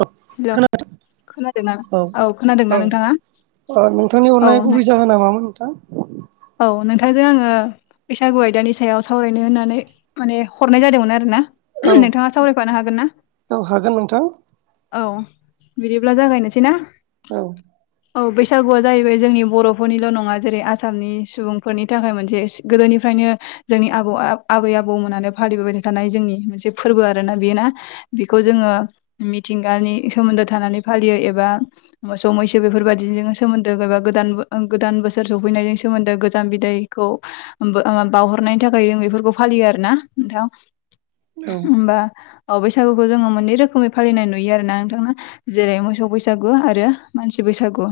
अ hello खोनादों। खोनादोंना औ खोनादोंना नोंथाङा? अ नोंथांनि औ हरनायनि गुबै जाहोना मामोन नोंथां। औ नों थांजों आङो बैसागु आयदानि सायाव सावरायनो होननानै माने हरनाय जादोंमोन आरो ना। औ नोंथाङा सावरायफानो हागोन ना? औ हागोन नोंथां औ बिदिब्ला जागायनोसै ना? औ। औ बैसागुआ जाहैबाय जोंनि बर'फोरनिल नङा जेरै आसामनि सुबुंफोरनि थाखाय मोनसे गोदोनिफ्राय बेखायनो जोंनि आबौ आबै आबौमोनानो फालिबोबाय थानाय जोंनि मोनसे फोरबो आरो ना बेयो ना बिखौ जोङो मिथि थिंगानि सोमोन्दो थानानै फालियो एबा मोसौ मैसो बेफोरबायदिजों सोमोन्दो एबा गोदान गोदान बोसोर सफैनायनायनि सोमोन्दो गोजाम बिदायखौ बावहरनायनि थाखाय जों बेफोरखौ फालि लियो आरोना नोंथां औ होमबा ओ बैसागुखौ जोङो मोनै रोखोमै फालिनाय नु नुयो आरो ना नोंथां जेरै मोसौ बैसागु आरो मानसि बैसागु।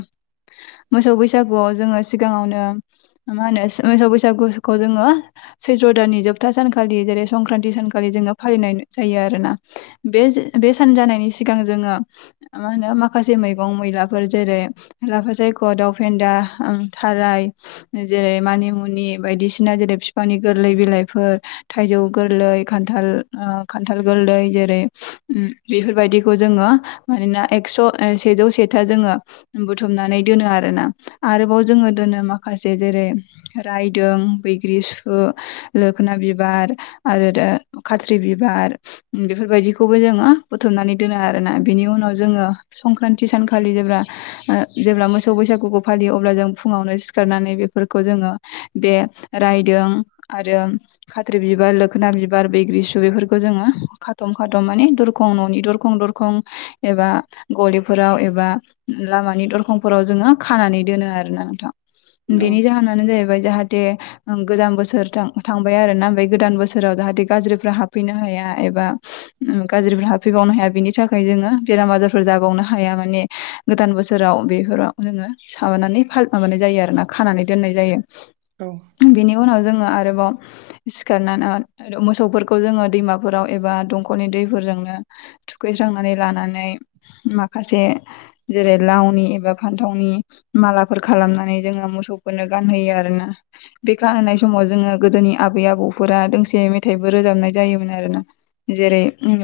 मोसौ बैसागुआव जोङो सिगाङावनो मा होनो मोसौ बैसागुखौ जोङो सैत्र दाननि जोबथा सानखालि जेरै संक्रान्ति सानखालि जोङो फालिनाय जायो आरोना बे बे सानजानायनि सि सिगां जोङो मा होनो माखासे मैगं मैलाफोर जेरै लाफा सायख' दाउ फेन्दा थाराय जेरै मानिमुनि बायदिसिना जेरै बिफांनि गोरलै बिलाइफोर थाइजौ गोरलै खान्थाल ओ खान्थाल गोरलै जेरै बेफोरबायदि खौ जोङो मानोना एकस सेजौ सेथा जोङो बुथुमनानै दोनो आरोना। आरोबाव जोङो दोनो माखासे जेरै रायदों बैग्रिसु लोखोना बिबार आरो खाथ्रि बिबार बेबायदिखौबो जोङो बुथुमनानै दोनो आरोना बिनि उनाव जोङो संक्रान्ति सानखालि जेब्ला जेब्ला मोसौ बैसागुखौ फालि यो अब्ला जों फुङावनो सिखारनानै बेफोरखौ जोङो बे रायदों आरो खाथ्रि बिबार लोखोना बिबार बैग्रिसु बेफोरखौ जोङो खाथम खाथम माने दरखं न'नि दर खं दरखं एबा गलिफोराव एबा लामानि दरखंफोराव जोङो खानानै दोनो आरोना नोंथां औ बेनि जाहोनानो जाहैबाय जाहाथे गोदान बोसोर था-थांबाय आरो ना ओमफ्राय गोदान बोसोराव जाहाथे गाज्रिफ्रा हाबफैनो हाया एबा गाज्रि हाफैबावनो हाया बिनि थाखाय जोङो बेराम आजारफोर जाबावनो हाया माने गोदान बोसोराव बेफोराव जोङो माबानानै माबानाय जायो आरो ना खानानै दोननाय जायो औ बिनि उनाव जोङो आरोबाव [inaudible] सिखारनानै मोसौफोरखौ जोङो दैमाफोराव एबा दंखलनि दैफोरजोंनो थुखैस्रांनानै लानानै माखासे जेरै लावनि एबा फान्थावनि मालाफोर खालामनानै जोङो मोसौफोरनो गानहोयो आरोना बे गानहोनाय समाव जोङो गोदोनि आबै आबौफोरा दोंसे मेथाइबो रोजाबनाय जायोमोन आरोना जेरै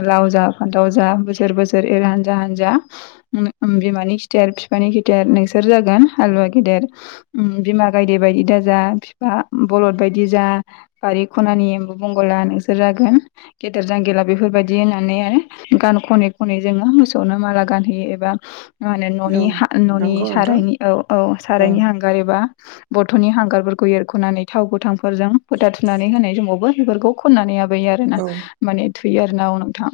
लावजा फानथाव जा बोसोर बोसोर एर हानजा हानजा उम बिमानि खिथेर बिफानि खिथेर नोंसोर सोर जागोन हालुवा गेदेर उम बिमा गायदे बायदि दाजा फिफा उम बलद बायदि जा बारि खनानि एम्बु बंगोला नोंसोर जागोन गेदेर जांगिला बेफोर बायदि होननानैहाय गान खनै खनै जोङो मोसौनो माला गानहैयो एबा मा होनो न'नि औ हा न'नि नंगौ नोंथां सारायनि औ औ सारायनि हांगार एबा बथ'नि हांगारफोरखौ एरख'नानै थाव गोथांफोरजों फोथा थुनानै होनाय समावबो बेफोरखौ खननानै बैयो आरोना औ माने थुहोयो आरोना औ नोंथां।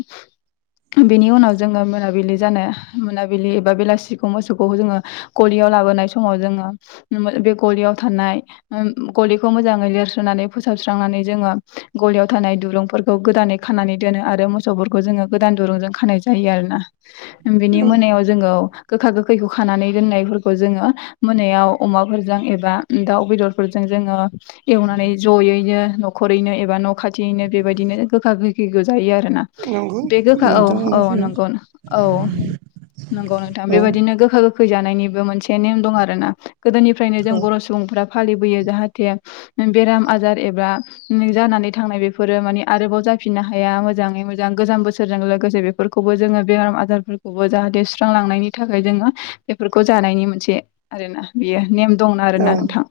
बेनि उनाव जोङो मोनाबिलि जानो मोनाबिलि एबा बेलासिखौ मोसौखौ जोङो गलियाव लाबोनाय समाव जोङो बे गलियाव थानाय उम गलिखौ मोजाङै लिरस्रोननानै फोसाबस्रांना नानै जोङो गलियाव थानाय दुरुंफोरखौ गोदानै खानानै दोनो आरो मोसौफोरखौ जोङो गोदान दुरुंजों खानाय जायो आरो ना। बिनि औ मोनायाव जोङो गोखा गोखैखौ खानानै दोननायफोरखौ जोङो मोनायाव अमाफोरजों एबा दाउ बेदरफोरजों जोङो एवनानै ज'यैनो न'खरैनो एबा न' खाथियैनो बेबायदिनो गोखा गोखौखो जायो आरोना। नंगौ बे गोखा औ नोंथां औ बुंनाय नंगौ सैथो औ नंगौ नोंथां औ बेबादिनो गोखा गोखै जानायनि बो मोनसे नेम दं आरोना गोदोनिफ्रायनो जों औ बर' सुबुंफ्रा फालिबोयो जाहाथे उ बेराम आजार एबा जानानै थांनाय बेफोरो माने आरोबाव जा जाफिनो हाया मोजाङै मोजां मोजां गोजाम बोसोर लोगोसे बेफोरखौबो जोङो बेराम आजारफोरखौबो जाहाथे सुस्रांलांनायनि थाखाय जोङो बेफोरखौ जाहाथे जानायनि मोनसे आरोना बियो नेम दं औ आरोना नोंथां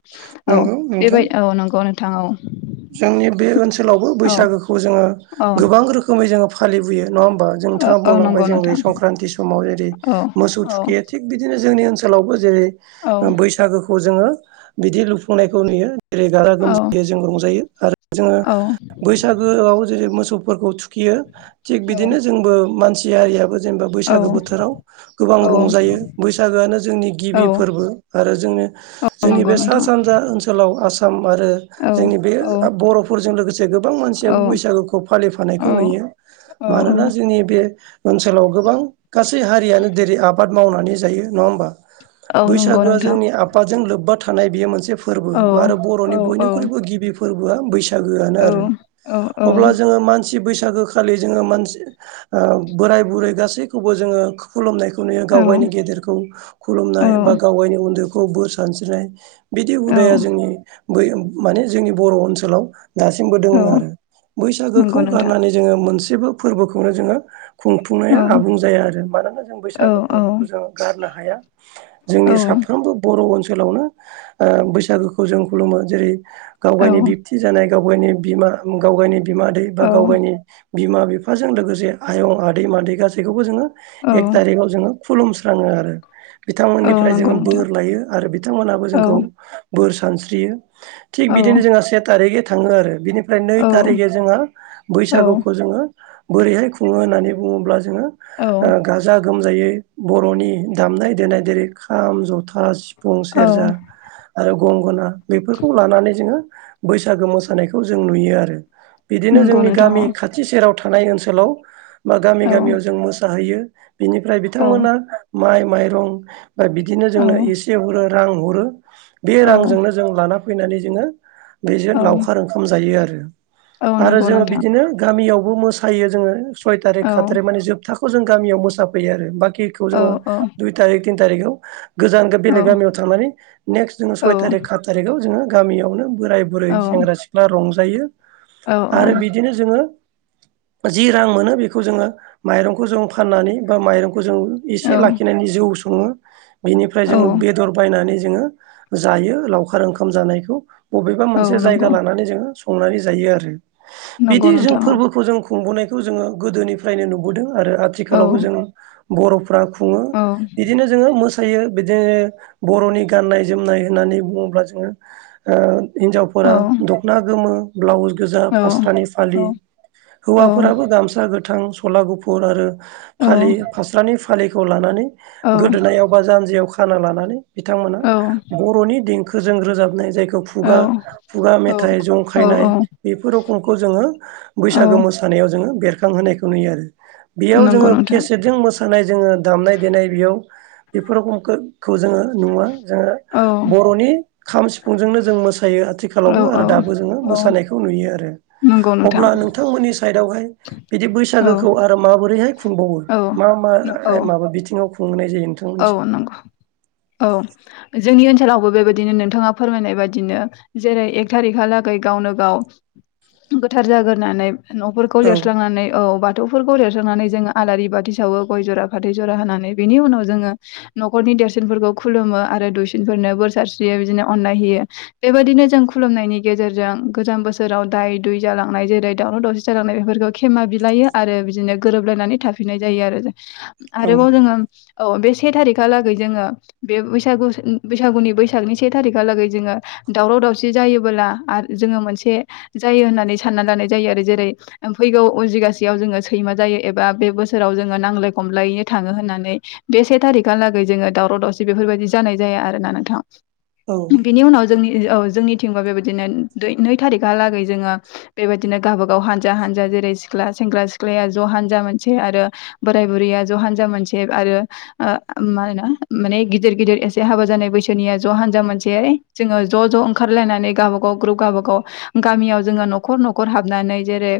औ नंगौ नोंथां बेबाय औ नंगौ नोंथां औ। जोंनि बे ओनसोलावबो औ बैसागोखौ जोङो गोबां रोखोमै जोङो फालिबोयो नङा होम बा औ जोंथाङा औ बुंलांबाय नंगौ जे नोंथां संक्रान्ति समाव जेरै औ मोसौ थुखैयो औ थिग बिदिनो जोंनि ओनसोलावबो जेरै ओ बैसागोखौ जोङो बिदि लुफुंनायखौ नुयो। जेरै गारा औ गोमजायो जों रंजायो आरो जोङो औ बैसागोआव जेरै मोसौ। फोरखौ थुखियो थिग औ बिदिनो जोंबो मानसि हारियाबो जेनेबा औ बैसागो बोथोराव गोबां औ रंजायो बैसागोआनो जोंनि औ गिबि फोरबो आरो जोंनि। औ जोंनि नंगौ बे नोंथां सा-सानजा ओनसोलाव आसाम आरो औ जोंनि बे औ ओ बर'फोरजों लोगोसे गोबां औ मानसियाबो बैसागुखौ औ फालिफानायखौ नुयो औ मानोना जोंनि बे ओनसोलाव गोबां गासै हारियानो जेरै आबाद मावनानै जायो नङा होमबा औ नंगौ बैसागोआ नोंथां जोंनि आफादजों लोब्बा थानाय बेयो मोनसे फोरबो औ आरो औ बर'नि औ बयनिख्रुइबो गिबि फोरबोआ बैसाग आनो औ आरो। औ अब्ला जोङो। मानसि बैसागोखालि जोङो मानसि बोराय बुरै गासैखौबो जोङो खुलुमनायखौ। नुया गाव गावनि गेदेरखौ खुलुमनाय बा गाव गावनि उन्दैखौ बोर सानस्रिनाय। बिदि औ हुदाया जोंनि बै माने जोंनि बर' ओनसोलाव दासिमबो औ दोङो आरो बैसागोखौ नंगौ नोंथां गारनानै जोङो मोनसेबो फोरबोखौनो जोङो औ खुंफुंनाया औ आबुं जाया आरो मानोना जों बैसागो औ फोरबोखौ जोङो गारनो हाया जोंनि सा साफ्रोमबो बर' ओनसोलावनो ओ बैसागोखौ जों खुलुमो जेरै गाव गावनि बिबथि जानाय गाव गावनि बिमा गाव गावनि बिमा दै बा औ गाव गावनि बिमा बिफाजों लोगोसे आयं आदै मादै गासैखौबो जोङो एक थारिखाव जोङो खुलुमस्राङो आरो औ बिथांमोननिफ्राय नंगौ जोङो नोंथां बोर लायो आरो बिथांमोनहाबो जोंखौ औ बोर सानस्रियो। थिग बिदिनो जोंहा से थारिखै थाङो आरो बिनि फ्राय औ नै औ थारिखै जोङो औ औ बैसागुखौ जोङो बोरैहाय खुङो होननानै बुङोब्ला जों। जोङो गाजा गोमजायै बर'नि दामनाय देनाय जेरै खाम जथा सिफुं औ सेरजा नंगौ आरो। गंगोना बेफोरखौ लानानै जोङो बैसागो मोसानायखौ जों नुयो आरो। बिदिनो जोंनि नोंथां गामि खाथि सेराव थानाय ओनसोलाव बा गामि गामियाव औ जों मोसाहैयो। बिनिफ्राय औ बिथांमोना माइ माइरं बा बिदिनो औ जोंनो एसे हरो। रां हरो बे रांजोंनो जों लाना फैनानै जोङो बेजों औ लावखार ओंखाम जायो आरो। औ आरो जोङो नंगौ नोंथां बिदिनो गामियावबो मोसायो जोङो सय थारिख औ खाात थारिख माने जोबथा। खौ जों गामियाव मोसाफैयो आरो बाखिखौ जोङो औ दुइ थारिख थिन थारिखाव। गोजान औ बेलेग गामियाव थांनानै नेक्स्ट जोङो सय औ थारिख सात थारिखाव जोङो गामियावनो। बोराय बुरै औ सेंग्रा सिख्ला रंजायो आरो औ बिदिनो जोङो। जि रां मोनो बेखौ जोङो माइरंखौ जों फाननानै बा माइंखौ। खौ जों एसे औ लाखिनानै जौ सङो बेनिफ्राय औ जोो बेदर बायनानै। जोङो जायो लावखार ओंखाम जानायखौ बबेबा औ मोनसे जायगा नंगौ लानानै जोङो। संनानै जायो आरो नंगौ बिदि जों नोंथां फोरबोखौ जों खुंबोनायखौ जोङो गोदोनिफ्रायनो नुबोदों। आरो औ आथिखालावबो जों बर'फोरा खुङो औ बिदिनो जोङो मो फोथायो बिदिनो बर'नि गान्नाय जोमनाय होननानै बुङोब्ला जोङो। हिन्जावफोरा दखना गोमो ब्लाउस गोजा औ फास्रानि औ फालि औ हौवाफोराबो गामसा गोथां सला गुफुर आरो फा औ फास्रानि फालिखौ लानानै गोदोनायाव बा जानजियाव। खाना लानानै बिथांमोना बर'नि देंखोजों रोजाबनाय जाय। खुगा खुगा औ मेथाइ औ जंखायनाय बेफोर रोखमखौ जोङो औ बैसागो मोसानायाव जोङो। बेरखांहोनायखौ नुयो आरो बेयाव नंगौ जोङो नोंथां केसेटजों मोसानाय जोङो दामनाय देनाय बेयाव। बेफोर रख जोङो नुवा जोङो औ बर'नि खाम सिफुंजोंनो। जों मोसायो औ आथिखालावबो आरो दाबो जोङो औ औ मोसानायखौ नुयो आरो नंगौ नोंथां अब्ला नोंथांमोननि साइदआवहाय बिदि औ बैसागोखौ आरो माबोरैहाय खुंबावो औ मा औ माबा बिथिङाव खुंनाय जायो नोंथांमोनथिं? औ नंगौ औ जोंनि ओनसो सोलावबो बेबायदिनो नोंथाङा फोरमायनाय बाददिनो जेरै एक थारिखाहालागै गावनो गाव गोथार जाग्रोनानै न'फोरखौ औ लिरस्लांनानै औ बाथौफोरखौ ल नानै जोङो आलारि बाथि सावो गय जरा फाथै जरा होनानै बेनि उनाव जोङो न'खरनि देरसिनफोरखौ खुलुमो आरो दुइसिनफोरनो बोर सारस्रियो बिदिनो अननाय होयो बेबायाददिनो जों खुलुमनायनि गेजेरजों गोजाम बोसोराव दाय दु जालांनाय जेरै दावराव दावसि जालांनाय बेफोरखौ खेमा बिलायो आरो बिदिनो गोरोबलायनानै थाफिनाय जायो आरो औ आरोबाव जोङो औ बे से थारिखाहालागै जोङो बे बैसागु बैसागुनि बैसागनि से थारिखालागै जोङो दावराव दावसि जायोबोला जोङो मोनसे जायो होननानै सानना लानाय जायो आरो जेरै फैगौ उजगासेयाव जोङो सैमा जायो एबा बे बोसोराव जोङो नांज्लाय खमलायैनो थाङो होननानै बे से थारिखाहालागै जोङो दावराव दावसि बेफोरबायदि जानाय जाया आरोना नोंथाङा बिनि उनाव जोंनि औ जोंनिथिंबा बेबायदिनो नै थारिखाहालागै जोङो बेबायदिनो गावबागाव हानजा हानजा जेरै सिख्ला सेंग्रा सिख्लाया ज हानजा मोनसे आरो बोराय बुरैया ज हान्जा मोनसे आरो माा माने गिदिर गिदिर एसे हाबा जानाय बैसोनिया ज हानजा मोनसे जोङो ज ज ओंखारलायनानै गावब गाव ग्रुप गावबागाव गामियाव जोङो न'खर न'खर हाबनानै जेरै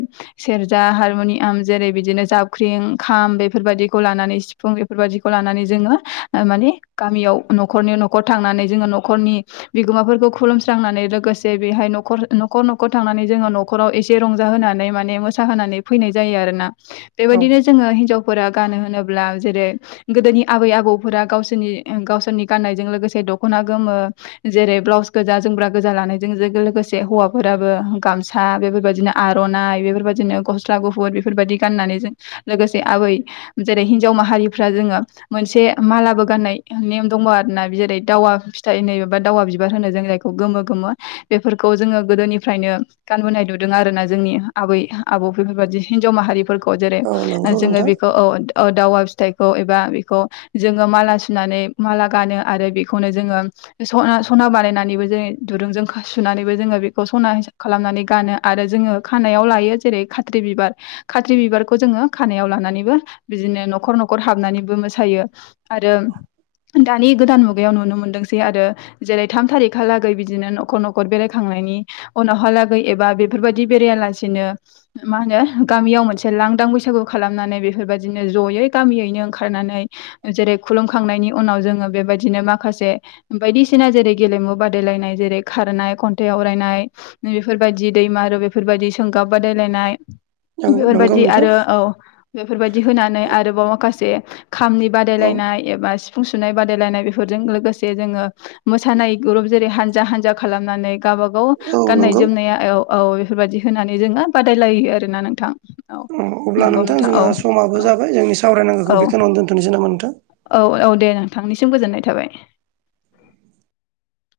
सेरजा हारमनियाम जेरै बिदिनो जाबख्रिं खाम बेफोरबायाददिखौ लानानै सिफुं बेफोरबायादिखौ लानानै जोङो माने गामियाव न'खनि न'खर थांनानै जोङो न'खरनि बिुमाफोरखौ खुलुमस्रांनानै लोगोसे बेहाय न'खर न'खर न'खर थांनानै जोङो न'खराव एसे रंजा होनानै माने मोस होनानै फैनाय जायो आरोना औ बेबायदिनो जोङो हिनजावफोरा गानो होनोब्ला जेरै गोदोनि आबै आबौफोरा गावसोरनि गावसोरनि गाननायजों लोगोसे दखना गोमो जेरै ब्लाउस गोजा जोमग्रा गोजा लानायजों लोगोसे हौवाफोराबो गामसा बेफोरबायदिनो आरनाइ बेफोरबायदिनो गस गुफुर बेफोरबायदि गाननानै ज लोगोसे आबै जेरै हिनजाव माह जोङो मोनसे मालाबो गाननाय नेम दङ आरोना जेरै दावा फिथाइ नै एबा दावा बिबार होनो जों जायखौ गोमो गोमो बेफोरखौ जोङो गोदोनिफ्रायनो गानबोनाय नुदों आरोना जोंनि आबै आबौ बेफोरबादि हिन्जाव माहारिफोरखौ जेरै औ नंगौ जोङो नोंथां बेखौ औ औ दावा खौ एबा बे जोङो माला सुनानै माला गानो आरो बेखौनो जोङो [unintelligible] सना बानायनानैबो जोङो दुरुंजों सुनानैबो जोङो बेखौ सना हाब खालामनानै गानो आरो जोङो खानायाव लायो जेरै खाथ्रि बिबार खाथ्रि बिबारखौ जोङो खानायाव लानानै बिदिनो न'खर न'खर खर हाबनानैबो मोसायो आरो दानि गोदान मुगायाव नुनो मोनदोंसै आरो जेरै थाम थारिखाहालागै बिदिनो न'खर न'खर बेरायखांनाय नि उनावहालागै एबा बेफोरबादि बेरायालासिनो मा होनो गामियाव मोनसे लां दां बैसागु खालामनानै बेफोरबायदिनो ज'यै गामियैनो ओंखारनानै जेरै खुलुमखांनायनि उनाव जोङो बेबायदिनो माखासे बायदिसि बसिना जेरै गेलेमु बादायलायनाय जेरै खारनाय खन्थाइ आवरायनाय बेफोरबायाददि दैमारु बेफोरबाय बायदि सोंगाब बादायलायनाय औ नंगौ बेफोरबायदि नोंथां आरो औ बेफोरबायदि होनानै आरोबाव माखासे खामनि औ बादायलायनाय एबा सि सुनाय बादायलायनाय बेफोरजों लोगोसे जोङो मोसानाय ग्रुप जेरै हानजा हानजा खालामनानै गावबा गाव खौ औ गाननाय नंगौ जोमनाया औ औ बेफोरबायाददि होनानै जोङो बादायलायो आरोना नोंथां औ अब्ला नंगौ नोंथां औ जोंहा समाबो औ जाब जोंनि औ सावरायनांगोखौ बेखिनियावनो दोनथ'सै नामा नोंथां औ औ दे नोंथांनिसिम गोजोननाय थाबाय